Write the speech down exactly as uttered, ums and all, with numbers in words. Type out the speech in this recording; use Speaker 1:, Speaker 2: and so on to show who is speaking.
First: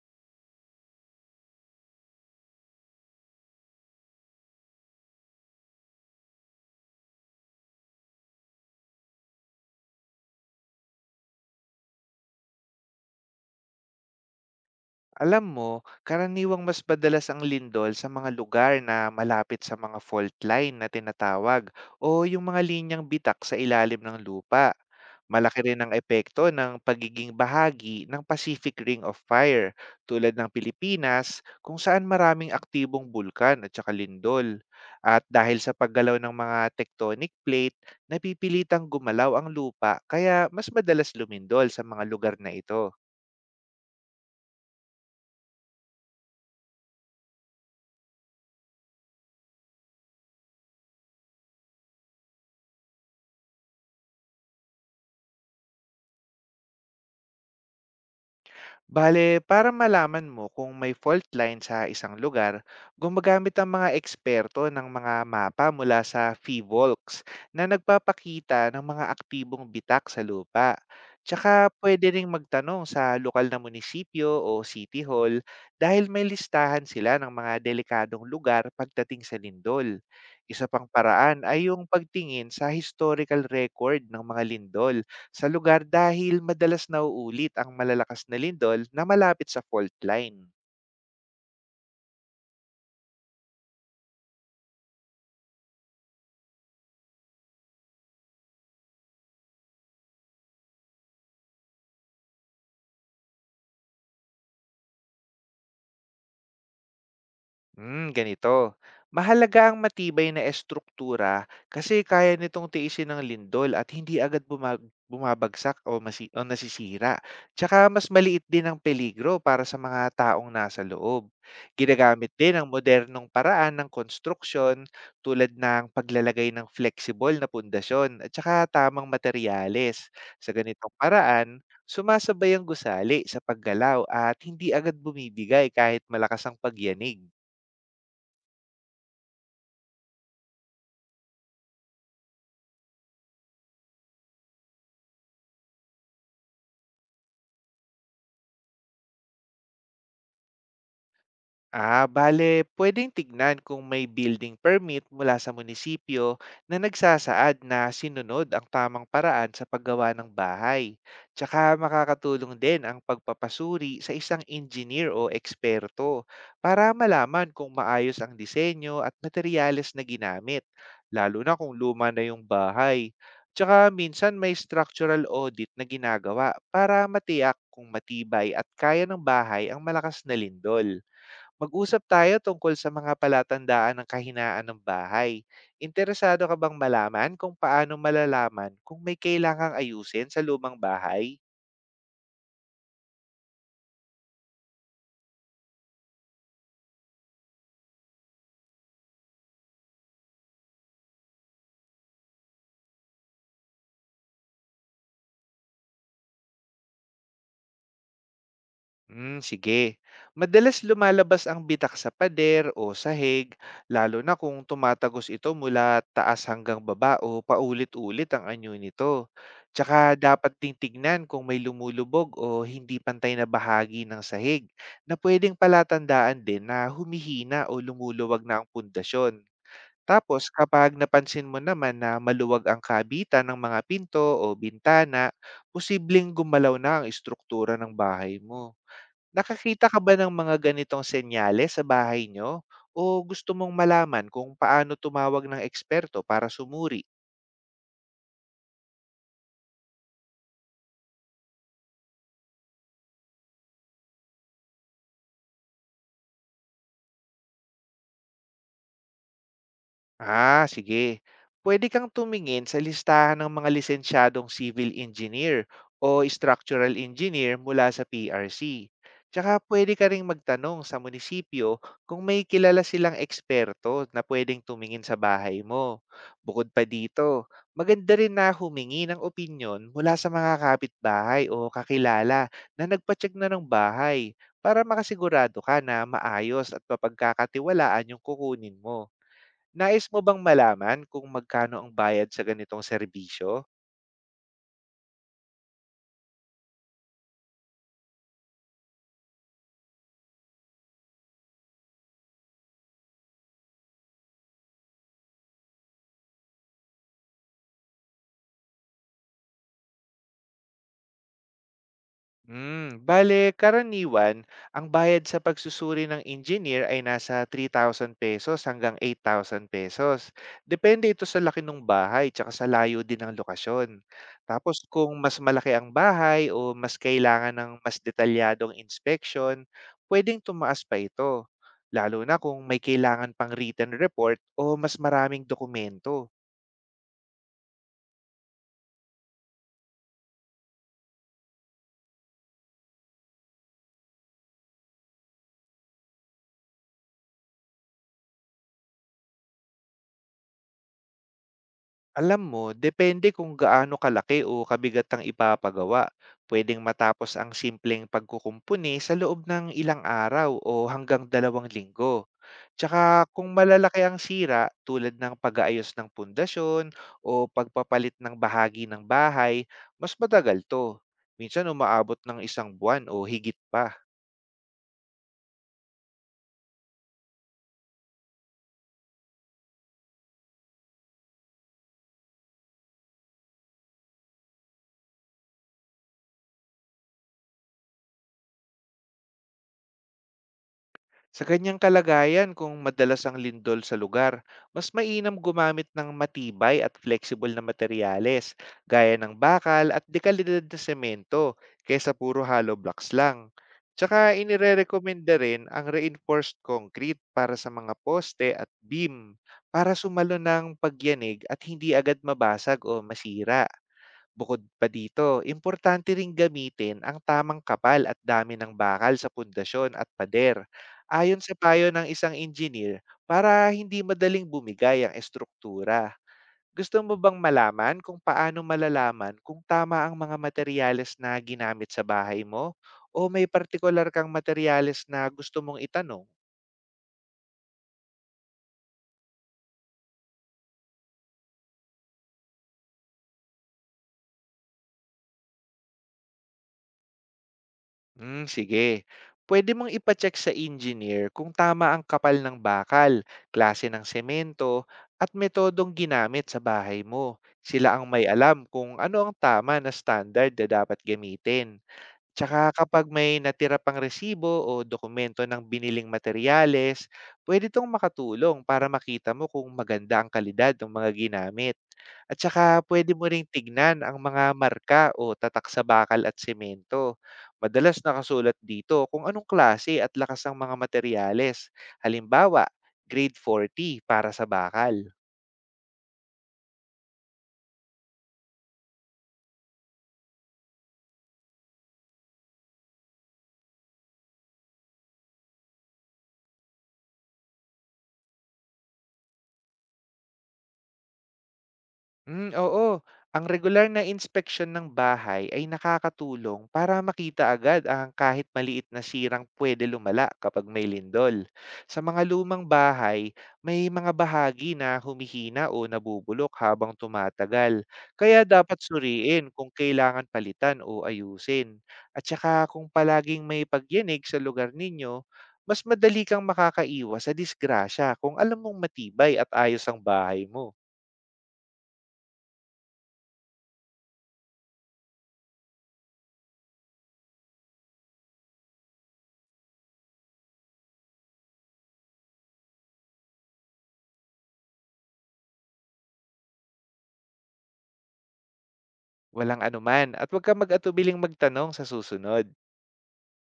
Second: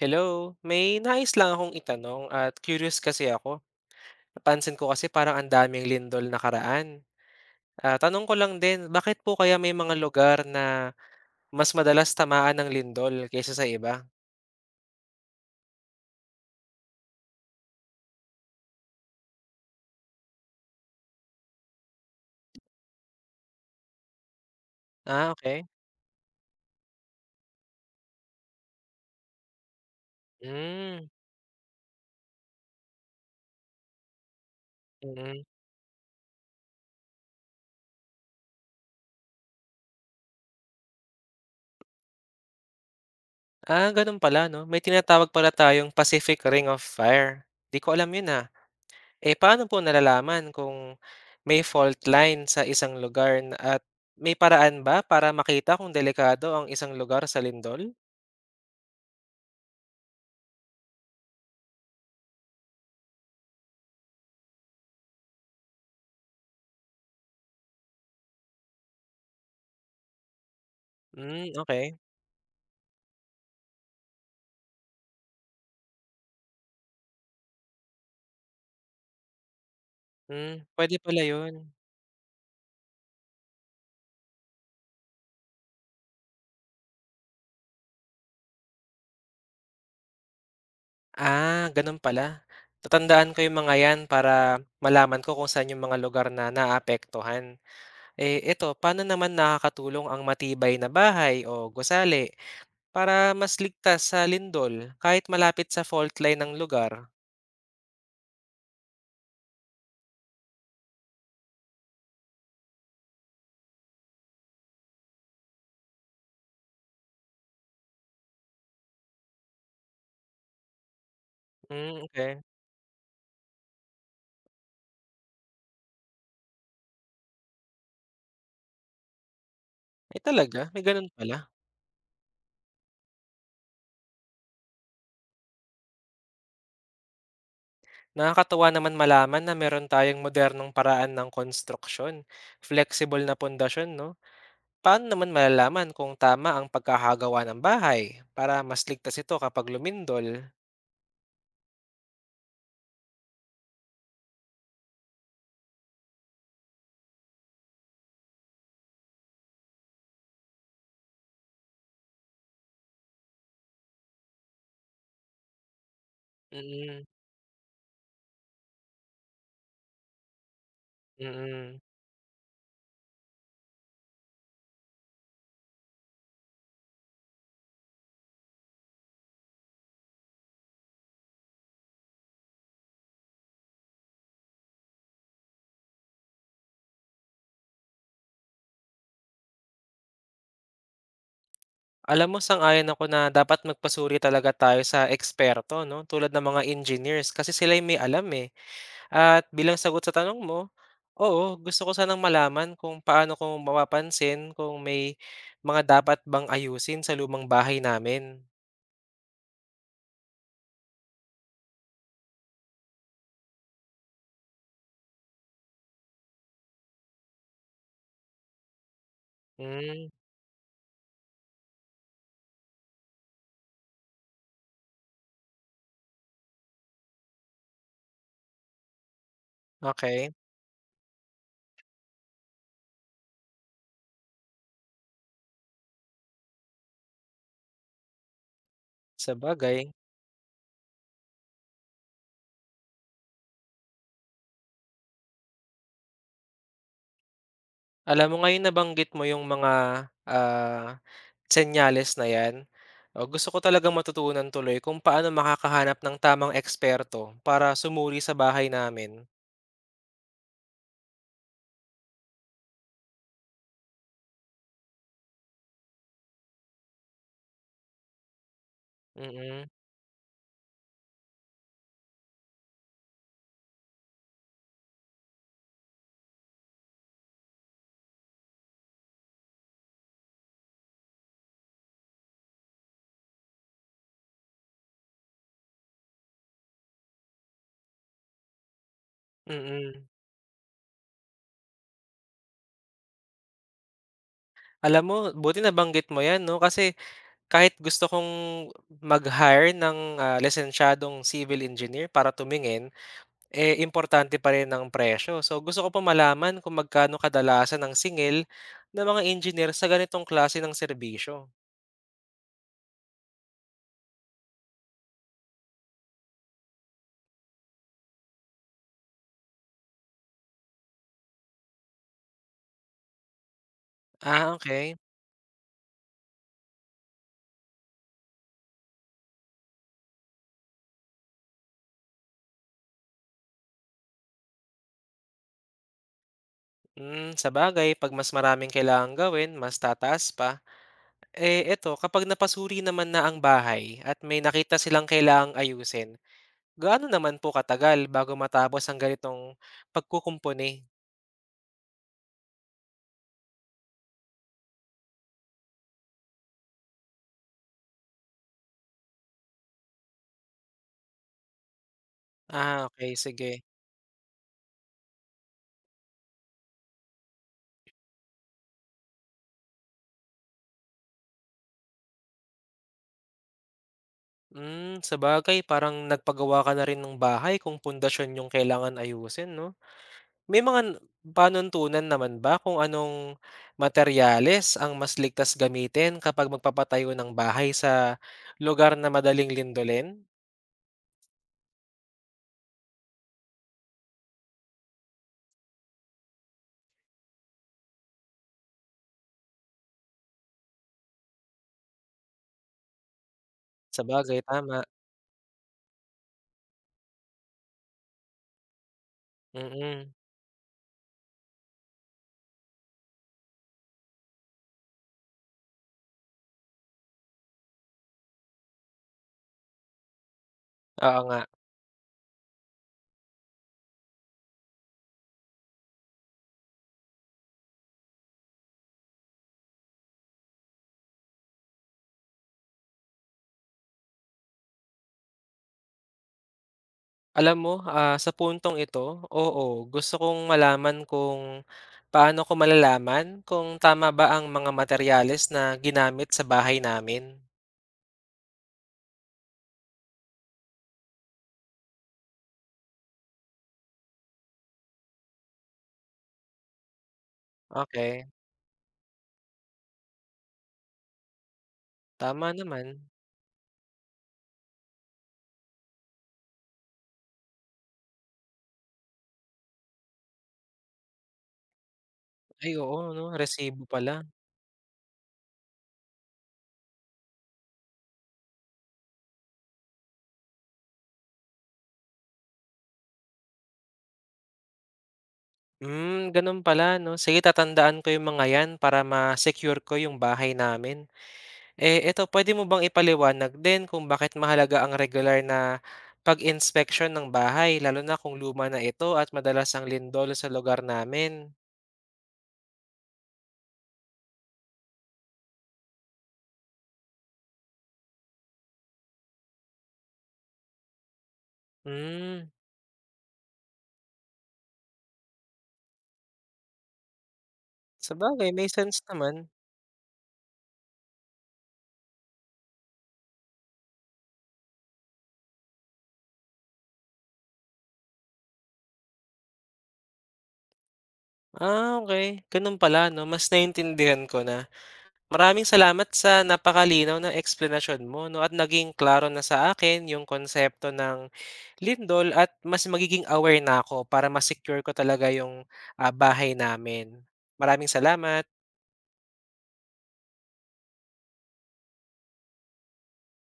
Speaker 1: Hello, may nais lang akong itanong at curious kasi ako. Napansin ko kasi parang ang daming lindol nakaraan. Ah, tanong ko lang din, bakit po kaya may mga lugar na mas madalas tamaan ng lindol kaysa sa iba?
Speaker 2: Alam mo, karaniwang mas madalas ang lindol sa mga lugar na malapit sa mga fault line na tinatawag, o yung mga linyang bitak sa ilalim ng lupa.
Speaker 1: Ah,
Speaker 2: Malaki
Speaker 1: okay.
Speaker 2: rin ang epekto ng pagiging bahagi ng Pacific Ring of Fire, tulad ng
Speaker 1: Mm,
Speaker 2: Pilipinas, kung saan maraming aktibong bulkan at saka lindol. At
Speaker 1: mm.
Speaker 2: dahil sa paggalaw ng mga tectonic plate, napipilitang gumalaw ang lupa kaya mas madalas lumindol sa mga lugar na ito.
Speaker 1: Ah, ganun pala, no? May tinatawag pala tayong Pacific Ring of Fire. Di ko alam yun ah. Eh, paano po nalalaman kung may fault line sa isang lugar na- at may paraan ba para makita kung delikado ang isang lugar sa lindol?
Speaker 2: Bale, para malaman mo kung may fault line sa isang lugar, gumagamit ang mga eksperto ng mga mapa mula sa FIVOLX na nagpapakita ng mga aktibong bitak sa lupa.
Speaker 1: Hmm,
Speaker 2: Tsaka
Speaker 1: okey.
Speaker 2: pwede ring magtanong sa lokal na munisipyo o city hall dahil may listahan sila ng mga delikadong lugar pagdating sa lindol.
Speaker 1: Hmm,
Speaker 2: Isa pang
Speaker 1: puwede pala
Speaker 2: paraan ay
Speaker 1: 'yun.
Speaker 2: yung pagtingin sa historical record ng mga lindol sa lugar dahil madalas nauulit ang malalakas na lindol na malapit sa fault line.
Speaker 1: Ah, gano'n pala. Tatandaan ko 'yung mga 'yan para malaman ko kung saan 'yung mga lugar na naapektuhan. Eh, eto paano naman nakakatulong ang matibay na bahay o gusali para mas ligtas sa lindol kahit malapit sa fault line ng lugar?
Speaker 2: Hmm, ganito. Mahalaga ang matibay na estruktura kasi kaya nitong tiisin ng lindol at hindi agad bumag- bumabagsak o, masi- o nasisira. Tsaka mas maliit din ang peligro para sa mga taong nasa loob.
Speaker 1: Hmm,
Speaker 2: Ginagamit
Speaker 1: okey.
Speaker 2: din ang modernong paraan ng konstruksyon, tulad ng paglalagay ng flexible na pundasyon at tsaka tamang materyales.
Speaker 1: Ay
Speaker 2: Sa
Speaker 1: talaga, may
Speaker 2: ganitong
Speaker 1: gano'n pala.
Speaker 2: paraan, sumasabay ang gusali sa paggalaw at hindi agad bumibigay kahit malakas ang pagyanig.
Speaker 1: Nakakatuwa naman malaman na meron tayong modernong paraan ng konstruksyon, flexible na pundasyon 'no? Paano naman malalaman kung tama ang pagkakagawa ng bahay para mas ligtas ito kapag lumindol?
Speaker 2: Ah, bale, pwedeng tignan kung may building permit mula sa munisipyo na nagsasaad na sinunod ang tamang paraan sa paggawa ng bahay. Tsaka makakatulong din ang pagpapasuri sa isang engineer o eksperto para
Speaker 1: Mm,
Speaker 2: malaman kung maayos ang disenyo at materyales na ginamit, lalo na kung
Speaker 1: mm.
Speaker 2: luma na yung bahay. Tsaka minsan may structural audit na ginagawa para matiyak kung matibay at kaya ng bahay ang malakas na lindol. Mag-usap tayo tungkol sa mga palatandaan ng kahinaan ng bahay. Interesado ka bang malaman kung paano malalaman kung may kailangang ayusin sa lumang bahay?
Speaker 1: Alam mo, sang-ayon ako na dapat magpasuri talaga tayo sa eksperto, no? Tulad ng mga engineers kasi sila yung may alam eh. At bilang sagot sa tanong mo, oo, gusto ko sanang malaman kung paano ko mapapansin kung may mga dapat bang ayusin sa lumang bahay namin.
Speaker 2: Hmm, sige. Madalas lumalabas ang bitak sa pader o sahig, lalo na kung tumatagos ito mula taas hanggang baba o paulit-ulit ang anyo nito.
Speaker 1: Mm,
Speaker 2: Tsaka dapat ding tignan kung may lumulubog o hindi pantay na bahagi ng sahig na pwedeng palatandaan din na humihina o lumuluwag na ang pundasyon.
Speaker 1: okay,
Speaker 2: Tapos kapag napansin mo naman na maluwag ang kabitan ng mga pinto o bintana, posibleng gumalaw na ang istruktura ng bahay mo.
Speaker 1: sa
Speaker 2: Nakakita
Speaker 1: bagay.
Speaker 2: ka ba ng mga ganitong senyales sa bahay niyo o gusto mong malaman kung paano tumawag ng eksperto para sumuri?
Speaker 1: Alam mo ngayon nabanggit mo yung mga, ah, senyales na 'yan. Oh, gusto ko talagang matutunan tuloy kung paano makakahanap ng tamang eksperto para sumuri sa bahay namin.
Speaker 2: Ah, sige. Pwede kang tumingin sa listahan ng mga lisensyadong civil engineer o structural engineer mula sa P R C. Tsaka
Speaker 1: Mm,
Speaker 2: pwede ka ring magtanong sa munisipyo kung may kilala silang eksperto na pwedeng tumingin sa bahay mo. Bukod pa dito, maganda rin na humingi ng opinyon mula sa mga kapitbahay o kakilala na nagpacheck na ng bahay para makasigurado ka na maayos at mapagkakatiwalaan yung kukunin mo. Nais
Speaker 1: mm.
Speaker 2: mo bang malaman kung magkano ang bayad sa ganitong serbisyo?
Speaker 1: Alam mo buti nabanggit mo 'yan 'no, kasi kahit gusto kong mag-hire ng, ah, lisensyadong civil engineer para tumingin, eh, importante pa rin ang presyo. So, gusto ko pa malaman kung magkano kadalasan ang singil ng mga engineer sa ganitong klase ng serbisyo.
Speaker 2: Hmm, bale karaniwan ang bayad sa pagsusuri ng engineer ay nasa three thousand pesos hanggang eight thousand pesos. Depende ito sa laki ng bahay tsaka sa layo din ng lokasyon.
Speaker 1: Ah,
Speaker 2: Tapos
Speaker 1: okey.
Speaker 2: kung mas malaki ang bahay o mas kailangan ng mas detalyadong inspection, pwedeng tumaas pa ito. Lalo na kung may kailangan pang written report o mas maraming dokumento.
Speaker 1: Hmm, bagay 'pag mas maraming kailangang gawin, mas tataas pa. Eh, eto kapag napasuri naman na ang bahay at may nakita silang kailangang ayusin, gaano naman po katagal bago matapos ang ganitong pagkukumpuni?
Speaker 2: Alam mo, depende kung gaano kalaki o kabigat ang ipapagawa. Pwedeng matapos ang simpleng pagkukumpuni sa loob ng ilang araw o hanggang dalawang linggo.
Speaker 1: Ah, okay,
Speaker 2: Tsaka kung
Speaker 1: sige.
Speaker 2: malalaki ang sira tulad ng pag-aayos ng pundasyon o pagpapalit ng bahagi ng bahay, mas matagal to. Minsan umaabot ng isang buwan o higit pa.
Speaker 1: Hmm, bagay parang nagpagawa ka na rin ng bahay kung pundasyon yung kailangan ayusin 'no? May mga panuntunan naman ba kung anong materyales ang mas ligtas gamitin kapag magpapatayo ng bahay sa lugar na madaling lindolin?
Speaker 2: Sa kanyang kalagayan, kung madalas ang lindol sa lugar, mas mainam gumamit ng matibay at flexible na materyales, gaya ng bakal at dekalidad na semento, kaysa puro hollow blocks lang. Tsaka
Speaker 1: Sabagay tama,
Speaker 2: inirerekomenda rin ang reinforced concrete para sa mga poste at beam para
Speaker 1: mm,
Speaker 2: sumalo ng pagyanig at hindi agad mabasag o masira. Bukod pa dito, importante ring gamitin ang tamang kapal at dami ng bakal sa pundasyon at pader
Speaker 1: oo nga.
Speaker 2: ayon sa payo ng isang engineer para hindi madaling bumigay ang estruktura. Gusto mo bang malaman kung paano malalaman kung tama ang mga materyales na ginamit sa bahay mo? O may partikular kang materyales na gusto mong itanong?
Speaker 1: Alam mo, ah, sa puntong ito, oo, gusto kong malaman kung paano ko malalaman kung tama ba ang mga materyales na ginamit sa bahay namin.
Speaker 2: Hmm, sige. Pwede mong ipacheck sa engineer kung tama ang kapal ng bakal, klase ng semento, at metodong ginamit sa bahay mo. Sila ang may
Speaker 1: Okay,
Speaker 2: alam kung ano ang tama na standard na dapat gamitin.
Speaker 1: tama
Speaker 2: Tsaka
Speaker 1: naman.
Speaker 2: kapag may natira pang resibo o dokumento ng biniling materyales, pwede itong makatulong para makita mo kung maganda ang kalidad ng mga ginamit. At
Speaker 1: Ay
Speaker 2: tsaka
Speaker 1: oo
Speaker 2: pwede
Speaker 1: 'no,
Speaker 2: mo ring
Speaker 1: resibo
Speaker 2: tignan
Speaker 1: pala.
Speaker 2: ang mga marka o tatak sa bakal at semento. Madalas nakasulat dito kung anong klase at lakas ng mga materyales. Halimbawa, grade forty para sa bakal.
Speaker 1: Hmm, ganun pala 'no. Sige tatandaan ko yung mga 'yan para ma-secure ko yung bahay namin. Eh, eto puwede mo bang ipaliwanag din kung bakit mahalaga ang regular na pag inspection ng bahay lalo na kung luma na ito at madalas ang lindol sa lugar namin?
Speaker 2: Hmm, oo. Ang regular na inspeksyon ng bahay ay nakakatulong para makita agad ang kahit maliit na sirang pwede lumala kapag may lindol. Sa mga
Speaker 1: Hmm,
Speaker 2: lumang bahay, may mga bahagi na humihina o nabubulok habang tumatagal. Kaya
Speaker 1: sabagay may
Speaker 2: dapat
Speaker 1: sense naman.
Speaker 2: suriin kung kailangan palitan o ayusin. At saka kung palaging may pagyanig sa lugar ninyo, mas madali kang makakaiwas sa disgrasya kung alam mong matibay at ayos ang bahay mo.
Speaker 1: Ah, okay, ganun pala 'no, mas naintindihan ko na. Maraming salamat sa napakalinaw ng explanation mo 'no, at naging klaro na sa akin yung konsepto ng lindol at mas magiging aware na ako para mas secure ko talaga yung, ah, bahay namin. Maraming salamat.
Speaker 2: Walang anuman, at huwag kang mag-atubiling magtanong sa susunod.